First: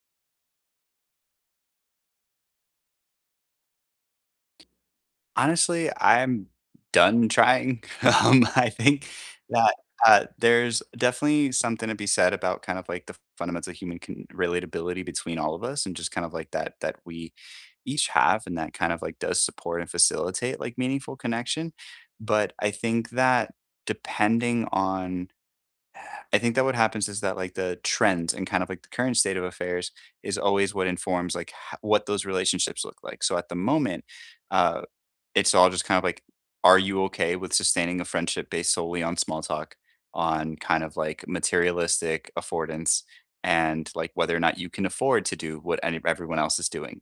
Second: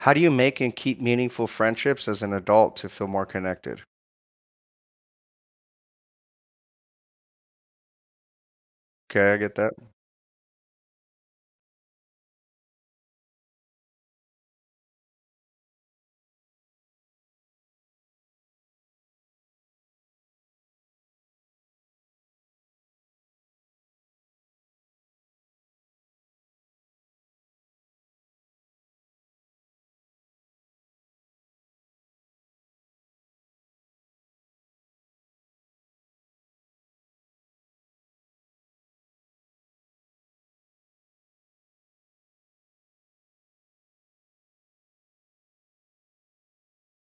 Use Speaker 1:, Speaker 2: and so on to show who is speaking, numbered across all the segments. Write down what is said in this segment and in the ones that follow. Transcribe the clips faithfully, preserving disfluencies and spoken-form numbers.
Speaker 1: How do you make and keep meaningful friendships as an adult to feel more connected?
Speaker 2: Honestly, I'm done trying. Um, I think
Speaker 1: Okay, I get that.
Speaker 2: that, uh, there's definitely something to be said about kind of like the fundamentals of human con relatability between all of us and just kind of like that that we each have and that kind of like does support and facilitate like meaningful connection. But I think that depending on I think that what happens is that like the trends and kind of like the current state of affairs is always what informs like ho what those relationships look like. So at the moment, uh it's all just kind of like, are you okay with sustaining a friendship based solely on small talk, on kind of like materialistic affordance, and like whether or not you can afford to do what any, everyone else is doing?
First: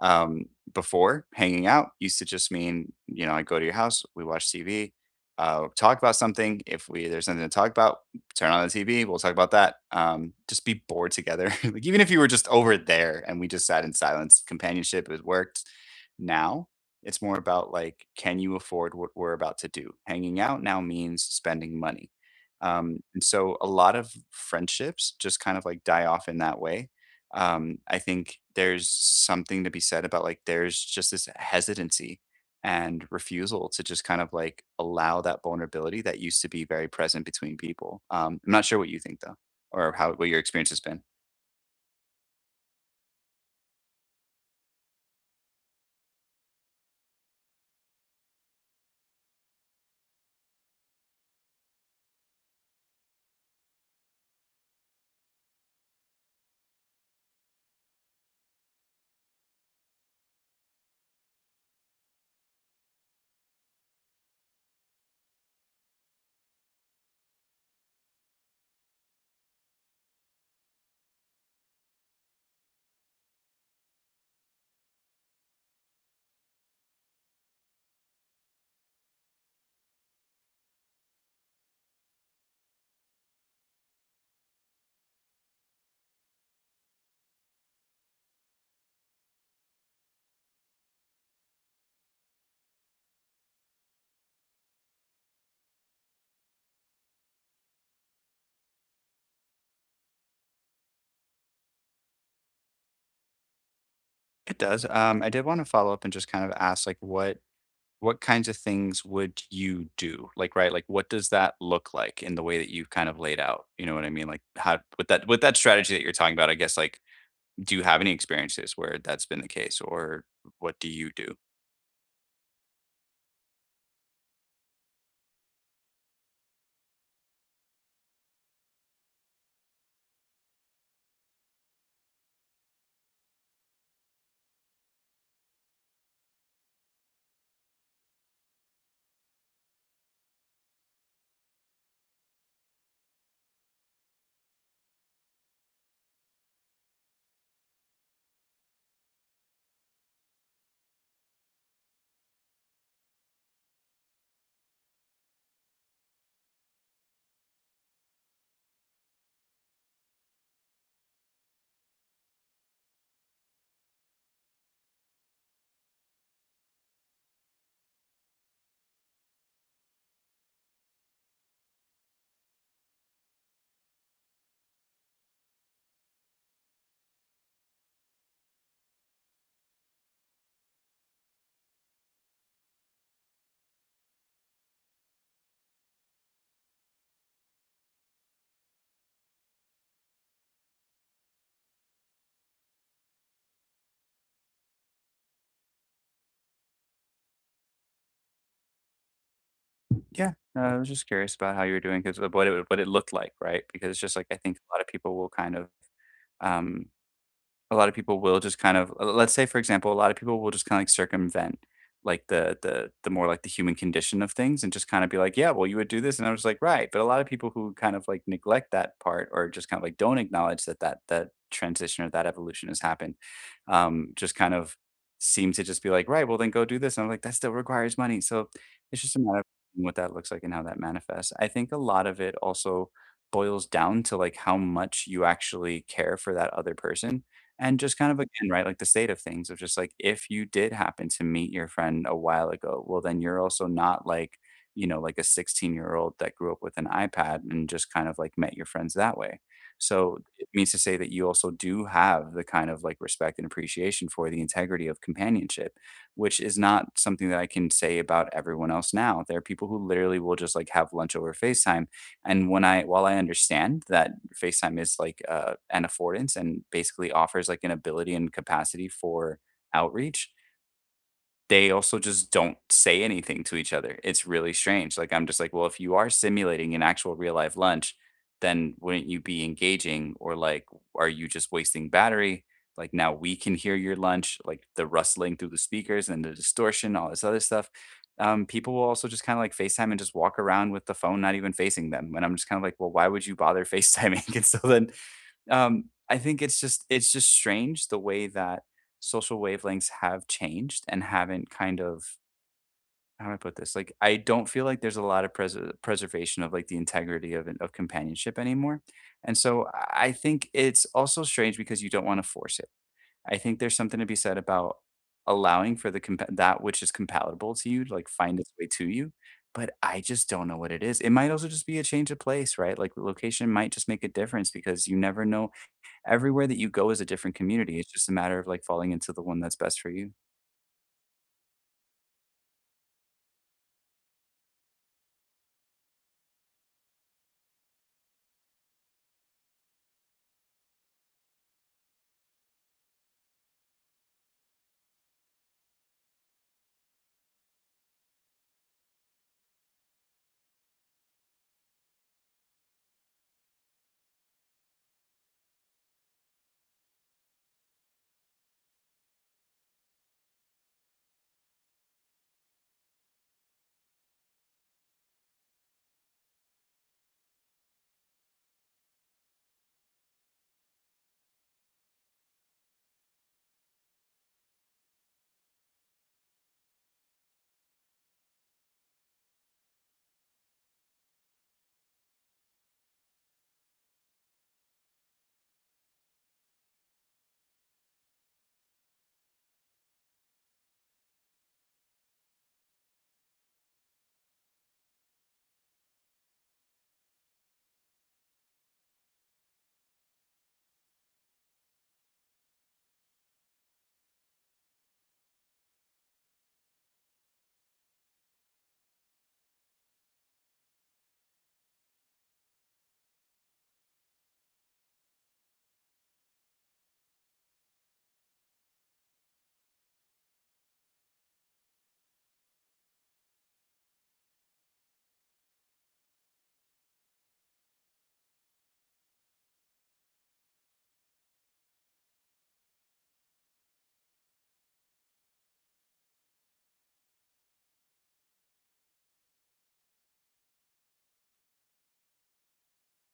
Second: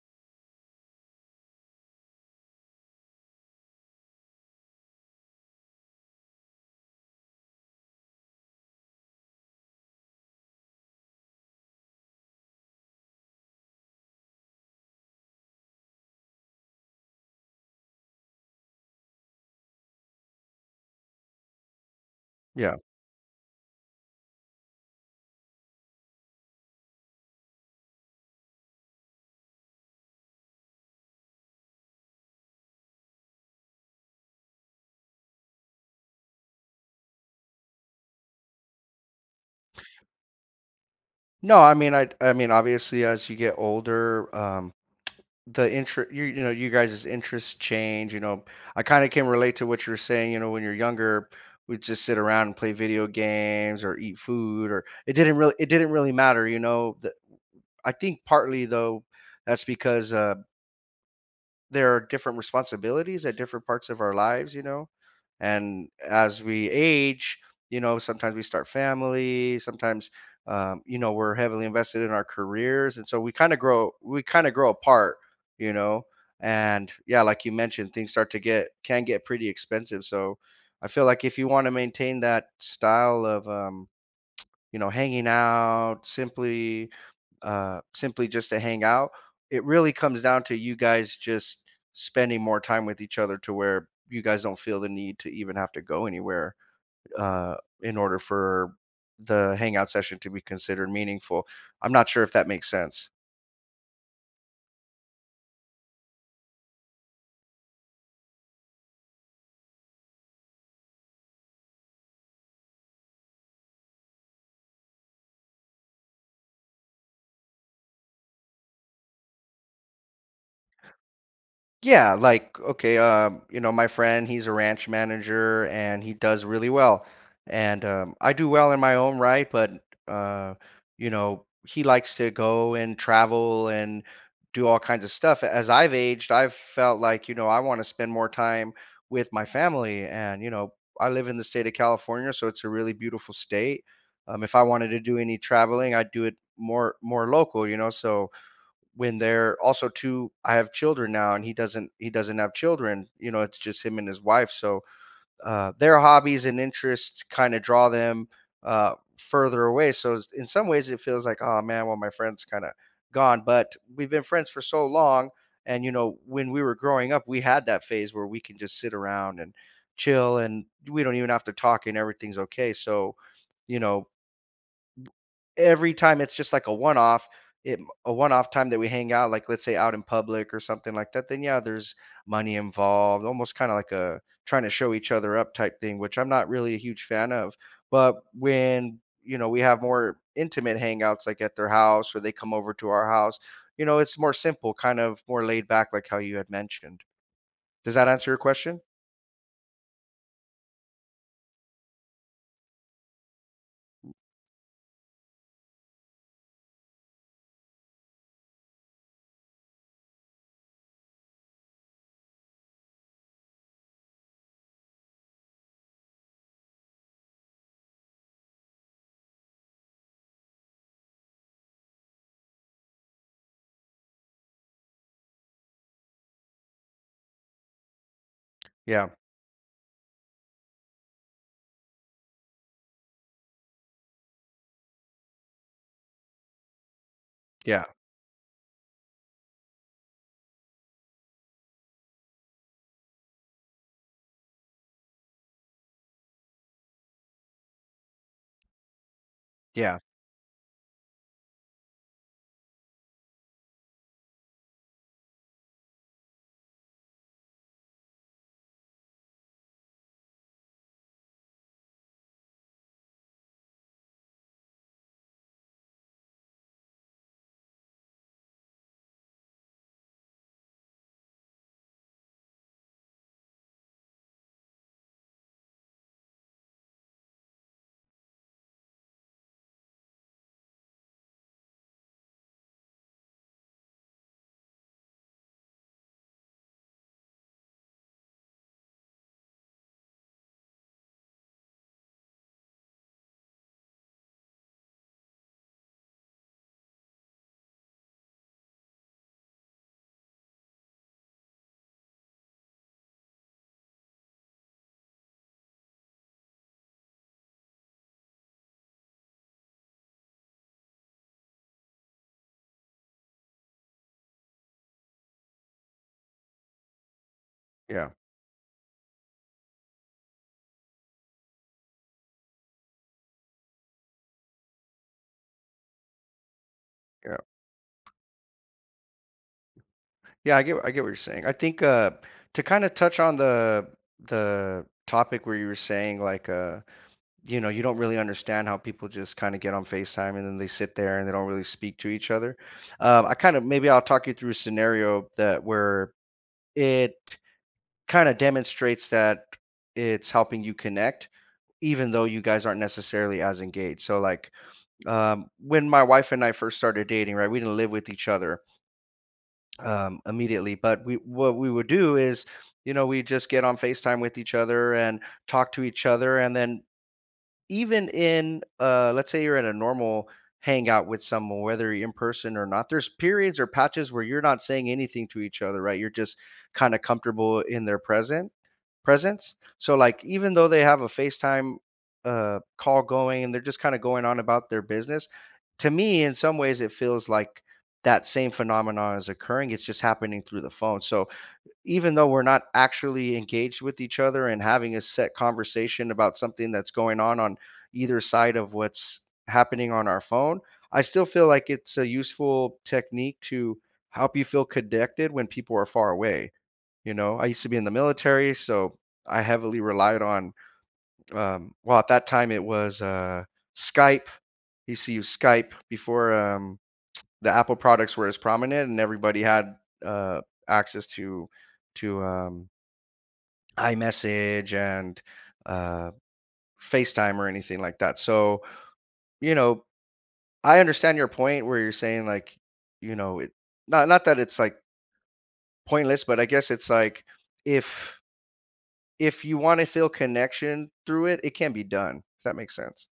Speaker 2: Um, Before hanging out used to just mean, you know, I go to your house, we watch T V, uh, talk about something. If we There's something to talk about, turn on the T V, we'll talk about that. Um, just be bored together. Like even if you were just over there and we just sat in silence, companionship has worked. Now it's more about like, can you afford what we're about to do? Hanging out now means spending money.
Speaker 1: Yeah.
Speaker 2: Um, and so a lot of friendships just kind of like die off in that way. Um, I think there's something to be said about like, there's just this hesitancy and refusal to just kind of like allow that vulnerability that used to be very present between people. Um, I'm not sure what you think though, or how what your experience has been.
Speaker 1: No, I mean, I, I mean, obviously, as you get older, um, the interest, you, you know, you guys' interests change. You know, I kind of can relate to what you're saying. You know, when you're younger, we'd just sit around and play video games or eat food, or it didn't really, it didn't really matter. You know, the, I think partly though, that's because uh, there are different responsibilities at different parts of our lives, you know. And as we age, you know, sometimes we start family, sometimes um, you know, we're heavily invested in our careers, and so we kind of grow we kind of grow apart, you know. And yeah, like you mentioned, things start to get can get pretty expensive. So I feel like if you want to maintain that style of um you know, hanging out, simply uh simply just to hang out. It really comes down to you guys just spending more time with each other to where you guys don't feel the need to even have to go anywhere uh in order for the hangout session to be considered meaningful. I'm not sure if that makes sense.
Speaker 2: It does. Um, I did want to follow up and just kind of ask like what What kinds of things would you do? Like, right, like, what does that look like in the way that you've kind of laid out? You know what I mean? Like, how with that with that strategy that you're talking about, I guess, like, do you have any experiences where that's been the case, or what do you do?
Speaker 1: Yeah, like okay, um, you know, my friend, he's a ranch manager and he does really well. And um, I do well in my own right, but uh, you know, he likes to go and travel and do all kinds of stuff. As I've aged, I've felt like, you know, I want to spend more time with my family and, you know, I live in the state of California, so it's a really beautiful state. Um, if I wanted to do any traveling, I'd do it more more local, you know. So when they're also two, I have children now and he doesn't he doesn't have children. You know, it's just him and his wife, so uh, their hobbies and interests kind of draw them uh, further away. So it's- in some ways it feels like, oh man, well, my friend's kind of gone, but we've been friends for so long, and you know, when we were growing up, we had that phase where we can just sit around and chill and we don't even have to talk and everything's okay. So you know, every time it's just like a one off, it a one off time that we hang out, like let's say out in public or something like that, then yeah, there's money involved, almost kind of like a trying to show each other up type thing, which I'm not really a huge fan of. But when, you know, we have more intimate hangouts like at their house or they come over to our house, you know, it's more simple, kind of more laid back, like how you had mentioned. Does that answer your question?
Speaker 2: Yeah, no, I was just curious about how you were doing because of what it what it looked like, right? Because it's just like I think a lot of people will kind of um a lot of people will just kind of let's say for example a lot of people will just kind of like circumvent like the the the more like the human condition of things and just kind of be like yeah well you would do this and I was like right, but a lot of people who kind of like neglect that part or just kind of like don't acknowledge that that that transition or that evolution has happened, um just kind of seem to just be like right well then go do this and I'm like that still requires money. So it's
Speaker 1: yeah
Speaker 2: just a matter of what that looks like and how that manifests. I think a lot of it also boils down to like how much you actually care for that other person and
Speaker 1: yeah
Speaker 2: just kind of again, right, like the state of things, of just like if you did happen to meet your friend a while ago, well, then you're also not like, you know, like a sixteen-year-old year old that grew up with an iPad and just kind of like met your friends that way.
Speaker 1: yeah
Speaker 2: So it means to say that you also do have the kind of like respect and appreciation for the integrity of companionship, which is not something that I can say about everyone else now. There are people who literally will just like have lunch over FaceTime, and when I while I understand that FaceTime is like, uh, an affordance and basically offers, like, an ability and capacity for outreach, they also just don't say anything to each other. It's really strange. Like I'm just like, well, if you are simulating an actual real life lunch, then wouldn't you be engaging? Or like, are you just wasting battery? Like now we can hear your lunch, like the rustling through the speakers and the distortion, all this other stuff. Um, people will also just kind of like FaceTime and just walk around with the phone not even facing them. And I'm just kind of like, well, why would you bother FaceTiming? And so then um, I think it's just it's just strange the way that social wavelengths have changed and haven't kind of how do I put this? Like, I don't feel like there's a lot of pres- preservation of like the integrity of of companionship anymore, and so I I think it's also strange because you don't want to force it. I think there's something to be said about allowing for the compa- that which is compatible to you, to, like,
Speaker 1: yeah
Speaker 2: find its way to you. But I just don't know what it is. It might also just be a change of place, right? Like the location might just make a difference, because you never know. Everywhere that you go is a different
Speaker 1: yeah
Speaker 2: community. It's just a matter of, like, falling into the one that's best for you.
Speaker 1: Yeah, I get I get what you're saying. I think uh to kind of touch on the the topic where you were saying like, uh you know, you don't really understand how people just kind of get on FaceTime and then they sit there and they don't really speak to each other. Um I kind of, maybe I'll talk you through a scenario that, where it kind of demonstrates that it's helping you connect even though you guys aren't necessarily as engaged. So like, um when my wife and I first started dating, right? We didn't live with each other um, immediately. But we what we would do is, you know, we just get on FaceTime with each other and talk to each other. And then even in, uh, let's say you're in a normal hangout with someone, whether you're in person or not, there's periods or patches where you're not saying anything to each other, right? You're just kind of comfortable in their presence presence. So like even though they have a FaceTime uh call going and they're just kind of going on about their business, to me in some ways it feels like that same phenomenon is occurring. It's just happening through the phone. So even though we're not actually engaged with each other and having a set conversation about something that's going on on either side of what's happening on our phone, I still feel like it's a useful technique to help you feel connected when people are far away. You know, I used to be in the military, so I heavily relied on, um, well, at that time it was, uh, Skype. I Used to use Skype before, um, the Apple products were as prominent, and everybody had uh, access to to, um, iMessage and, uh, FaceTime or anything like that. So, you know, I understand your point where you're saying like, you know, it not not that it's like pointless, but I guess it's like, if if you want to feel connection through it, it can be done. If that makes sense.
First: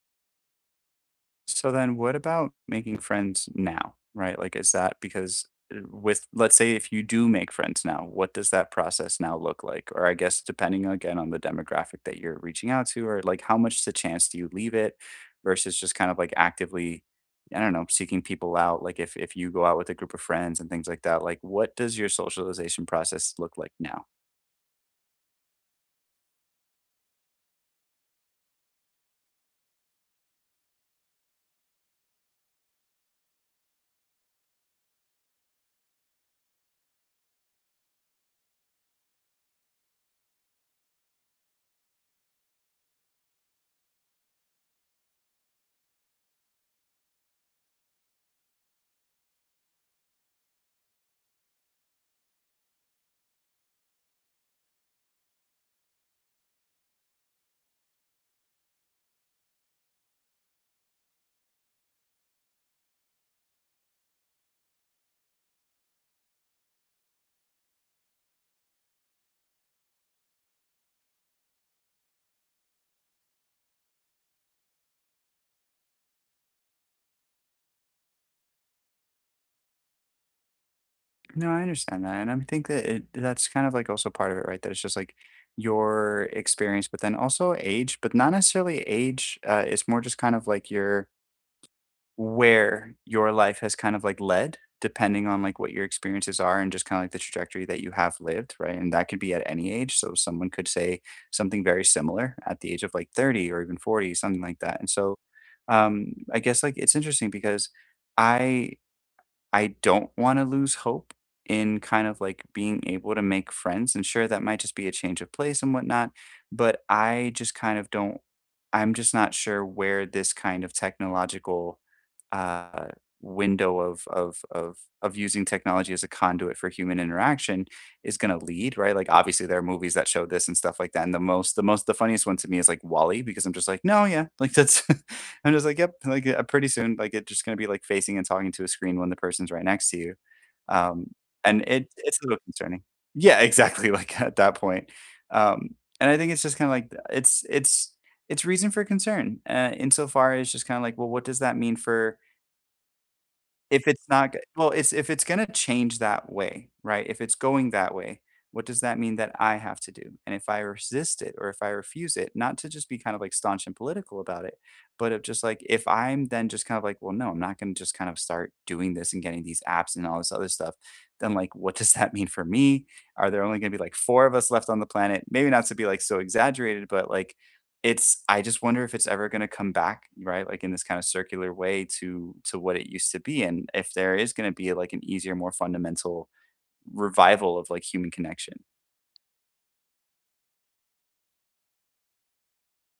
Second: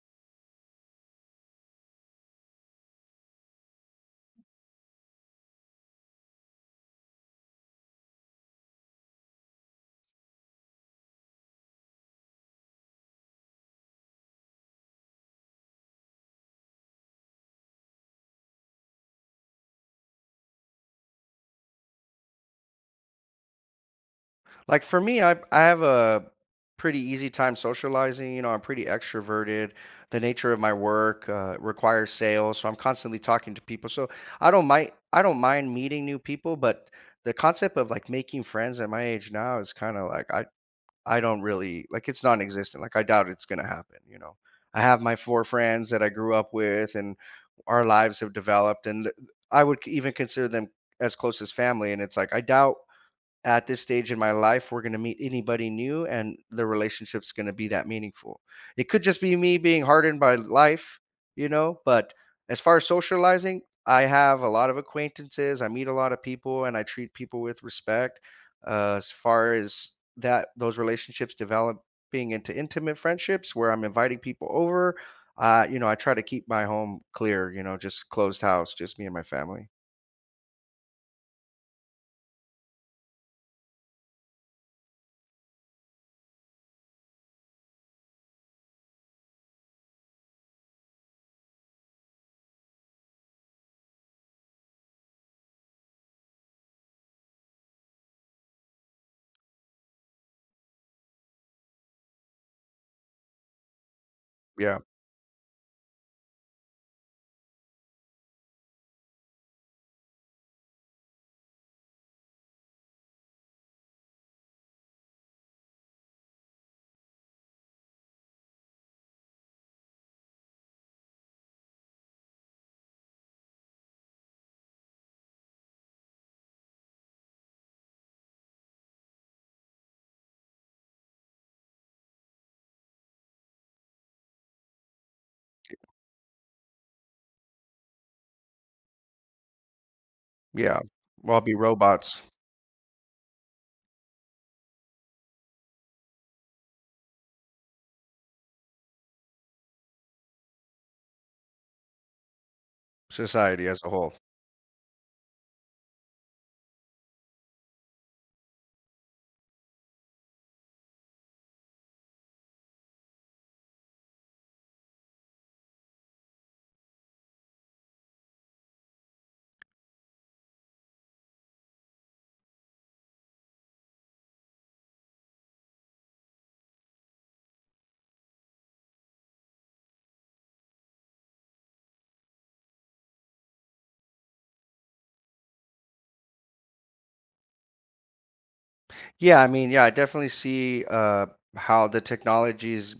Speaker 2: So then what about making friends now, right? Like, is that because, uh, with let's say if you do make friends now, what does that process now look like? Or I guess depending, again, on the demographic that you're reaching out to or, like, how much to chance do you leave it versus just kind of, like, actively, I don't know, seeking people out? Like, if if you go out with a group of friends and things like that, like, what does your socialization process look like now?
Speaker 1: Like for me, I I have a pretty easy time socializing. You know, I'm pretty extroverted. The nature of my work uh, requires sales, so I'm constantly talking to people. So I don't mind I don't mind meeting new people, but the concept of like making friends at my age now is kind of like, I I don't really like, it's non-existent. Like I doubt it's gonna happen, you know. I have my four friends that I grew up with and our lives have developed and th- I would c- even consider them as close as family, and it's like I doubt at this stage in my life we're going to meet anybody new and the relationship's going to be that meaningful. It could just be me being hardened by life, you know, but as far as socializing, I have a lot of acquaintances, I meet a lot of people, and I treat people with respect. Uh, as far as that those relationships developing into intimate friendships where I'm inviting people over, uh, you know, I try to keep my home clear, you know, just closed house, just me and my family.
Speaker 2: No, I understand that, and I think that it that's kind of, like, also part of it, right? That it's just, like, your experience, but then also age, but not necessarily age, uh, it's more just kind of, like, your where your life has kind of, like, led, depending on, like, what your experiences are and just kinda, like, the trajectory that you have lived, right? And that could be at any age, so someone could say something very similar at the age of, like, thirty or even forty, something like that,
Speaker 1: Yeah.
Speaker 2: and so, um, I guess, like, it's interesting because I I don't wanna lose hope in kind of, like, being able to make friends, and sure, that might just be a change of place and whatnot, but I just kind of don't I'm just not sure where this kind of technological, uh, window of of of of using technology as a conduit for human interaction is gonna lead, right? Like, obviously, there are movies that show this and stuff like that, and the most the most the funniest one to me is, like, Wally, because I'm just like, "No, yeah, like, that's" I'm just like, "Yep," like, uh, pretty soon, like, it's just gonna be, like, facing and talking to a screen when the person's right next to you.
Speaker 1: Yeah.
Speaker 2: Um,
Speaker 1: We'll all be
Speaker 2: and it it's
Speaker 1: robots.
Speaker 2: a little concerning. Yeah, exactly, like, at that point. Um, and I think it's just kinda like th- it's it's it's reason for concern, uh, insofar as just kinda like, well, what does that mean for
Speaker 1: Society as
Speaker 2: if
Speaker 1: a
Speaker 2: it's
Speaker 1: whole.
Speaker 2: not go well, it's if it's gonna change that way, right? If it's going that way, what does that mean that I have to do? And if I resist it or if I refuse it, not to just be kind of, like, staunch and political about it, but of just, like, if I'm then just kind of like, "Well, no, I'm not gonna just kind of start doing this and getting these apps and all this other stuff," then, like, what does that mean for me? Are there only gonna be, like, four of us left on the planet? Maybe not to be, like, so exaggerated, but, like, it's I just wonder if it's ever gonna come back, right, like, in this kinda circular way to to what it used to be, and if there is gonna be, like, an easier, more fundamental revival of, like, human connection.
Speaker 1: Yeah, I mean, yeah, I definitely see uh, how the technologies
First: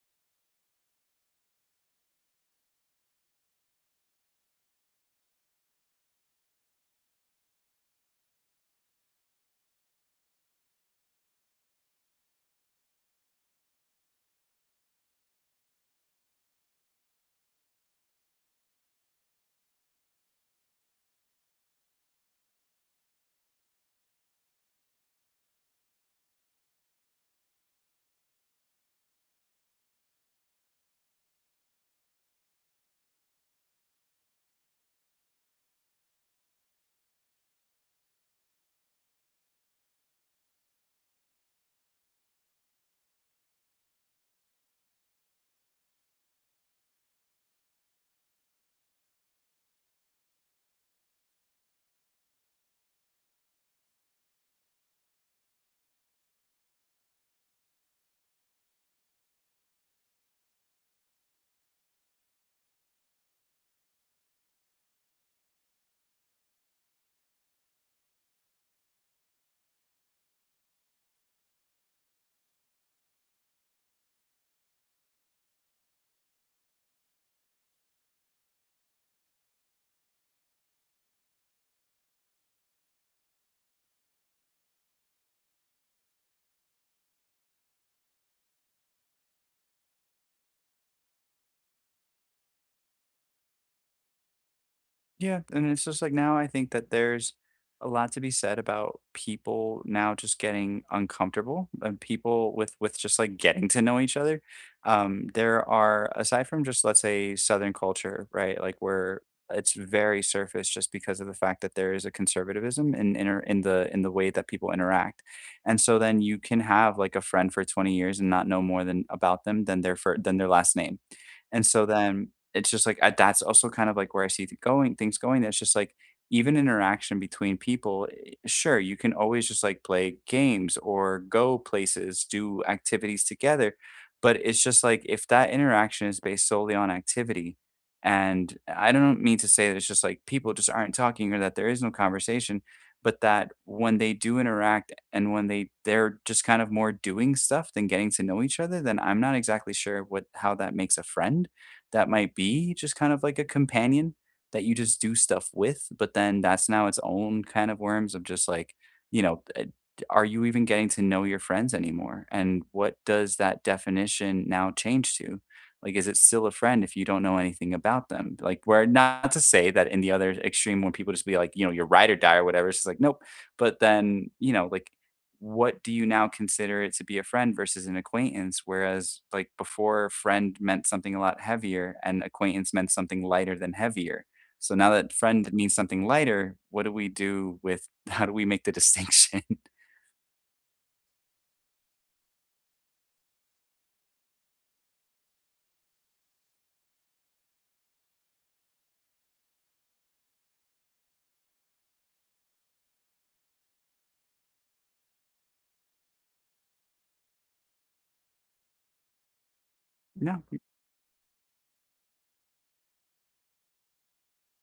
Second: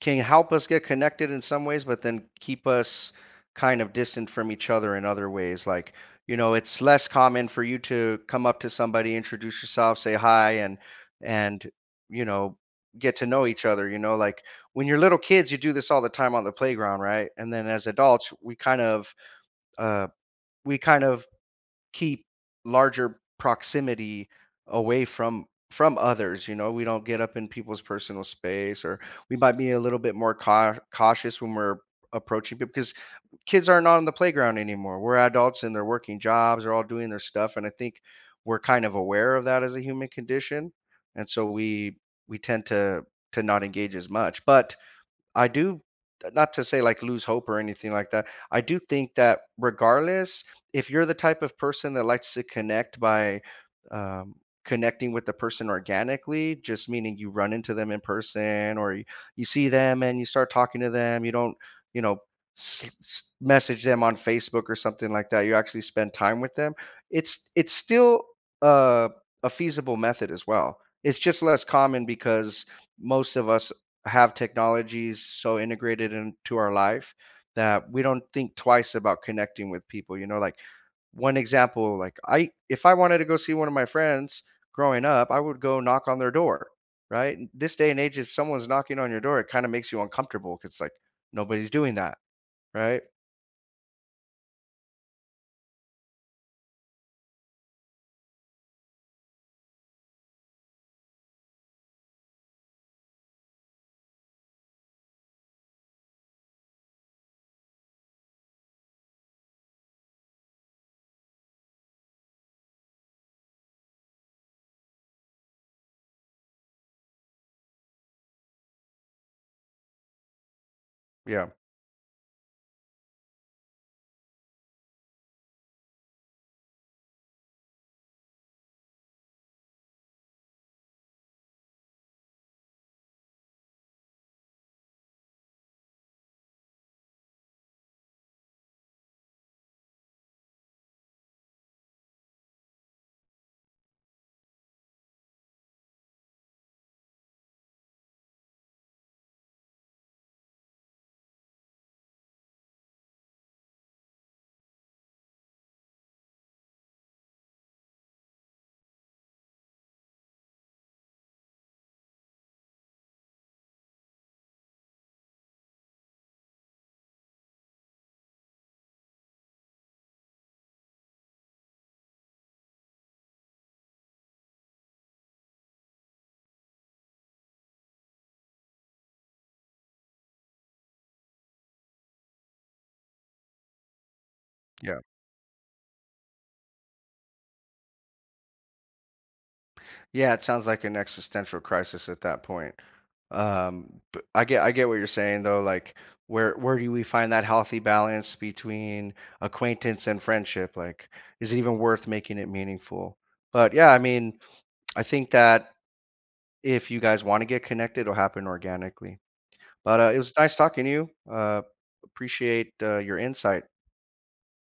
Speaker 1: can help us get connected in some ways, but then keep us kind of distant from each other in other ways. Like, you know, it's less common for you to come up to somebody, introduce yourself, say hi, and and you know, get to know each other. You know, like when you're little kids, you do this all the time on the playground, right? And then as adults, we kind of uh, we kind of keep larger proximity away from from others. You know, we don't get up in people's personal space, or we might be a little bit more cau- cautious when we're approaching people, because kids are not on the playground anymore, we're adults, and they're working jobs, they're all doing their stuff. And I think we're kind of aware of that as a human condition, and so we we tend to to not engage as much. But I do, uh, not to say like lose hope or anything like that. I do think that regardless, if you're the type of person that likes to connect by, um, connecting with the person organically, just meaning you run into them in person or you, you see them and you start talking to them, you don't, you know, s- s- message them on Facebook or something like that. You actually spend time with them. It's it's still, uh, a feasible method as well. It's just less common because most of us have technologies so integrated into our life that we don't think twice about connecting with people. You know, like one example, like I, if I wanted to go see one of my friends growing up, I would go knock on their door, right? This day and age, if someone's knocking on your door, it kind of makes you uncomfortable, because like nobody's doing that, right?
Speaker 2: Yeah, and it's just like now I think that there's a lot to be said about people now just getting uncomfortable and people with with just like getting to know each other. Um, there are aside from just let's say Southern culture, right? Like where it's very surface just because of the fact that there is a conservatism in inter, in the in the way that people interact. And so then you can have like a friend for twenty years and not know more than about them than their fir- than their last name.
Speaker 1: Yeah,
Speaker 2: And so then it's just like I, that's also kind of like where I see th- going things going. That's just like even interaction between people. eh, Sure, you can always just like play games or go places, do activities together, but it's just like if that interaction is based solely on activity, and I don't mean to say that it's just like people just aren't talking or that there is no conversation, but that when they do interact and when they they're just kind of more doing stuff than getting to know each other, then I'm not exactly sure what how that makes a friend. That might be just kind of like a companion that you just do stuff with, but then that's now its own kind of worms of just like, you know, uh, are you even getting to know your friends anymore? And what does that definition now change to? Like, is it still a friend if you don't know anything about them? Like, we're not to say that in the other extreme, when people just be like, you know, your ride or die or whatever, it's just like, nope. But then, you know, like what do you now consider it to be a friend versus an acquaintance? Whereas, like before, friend meant something a lot heavier and acquaintance meant something lighter than heavier. So now
Speaker 1: yeah.
Speaker 2: that friend means something lighter, what do we do with how do we make the distinction?
Speaker 1: Yeah, it sounds like an existential crisis at that point. Um, but I get I get what you're saying though. Like, where where do we find that healthy balance between acquaintance and friendship? Like, is it even worth making it meaningful? But yeah, I mean, I think that if you guys want to get connected, it'll happen organically. But uh, it was
Speaker 2: No.
Speaker 1: nice talking to you. Uh, appreciate uh, your insight.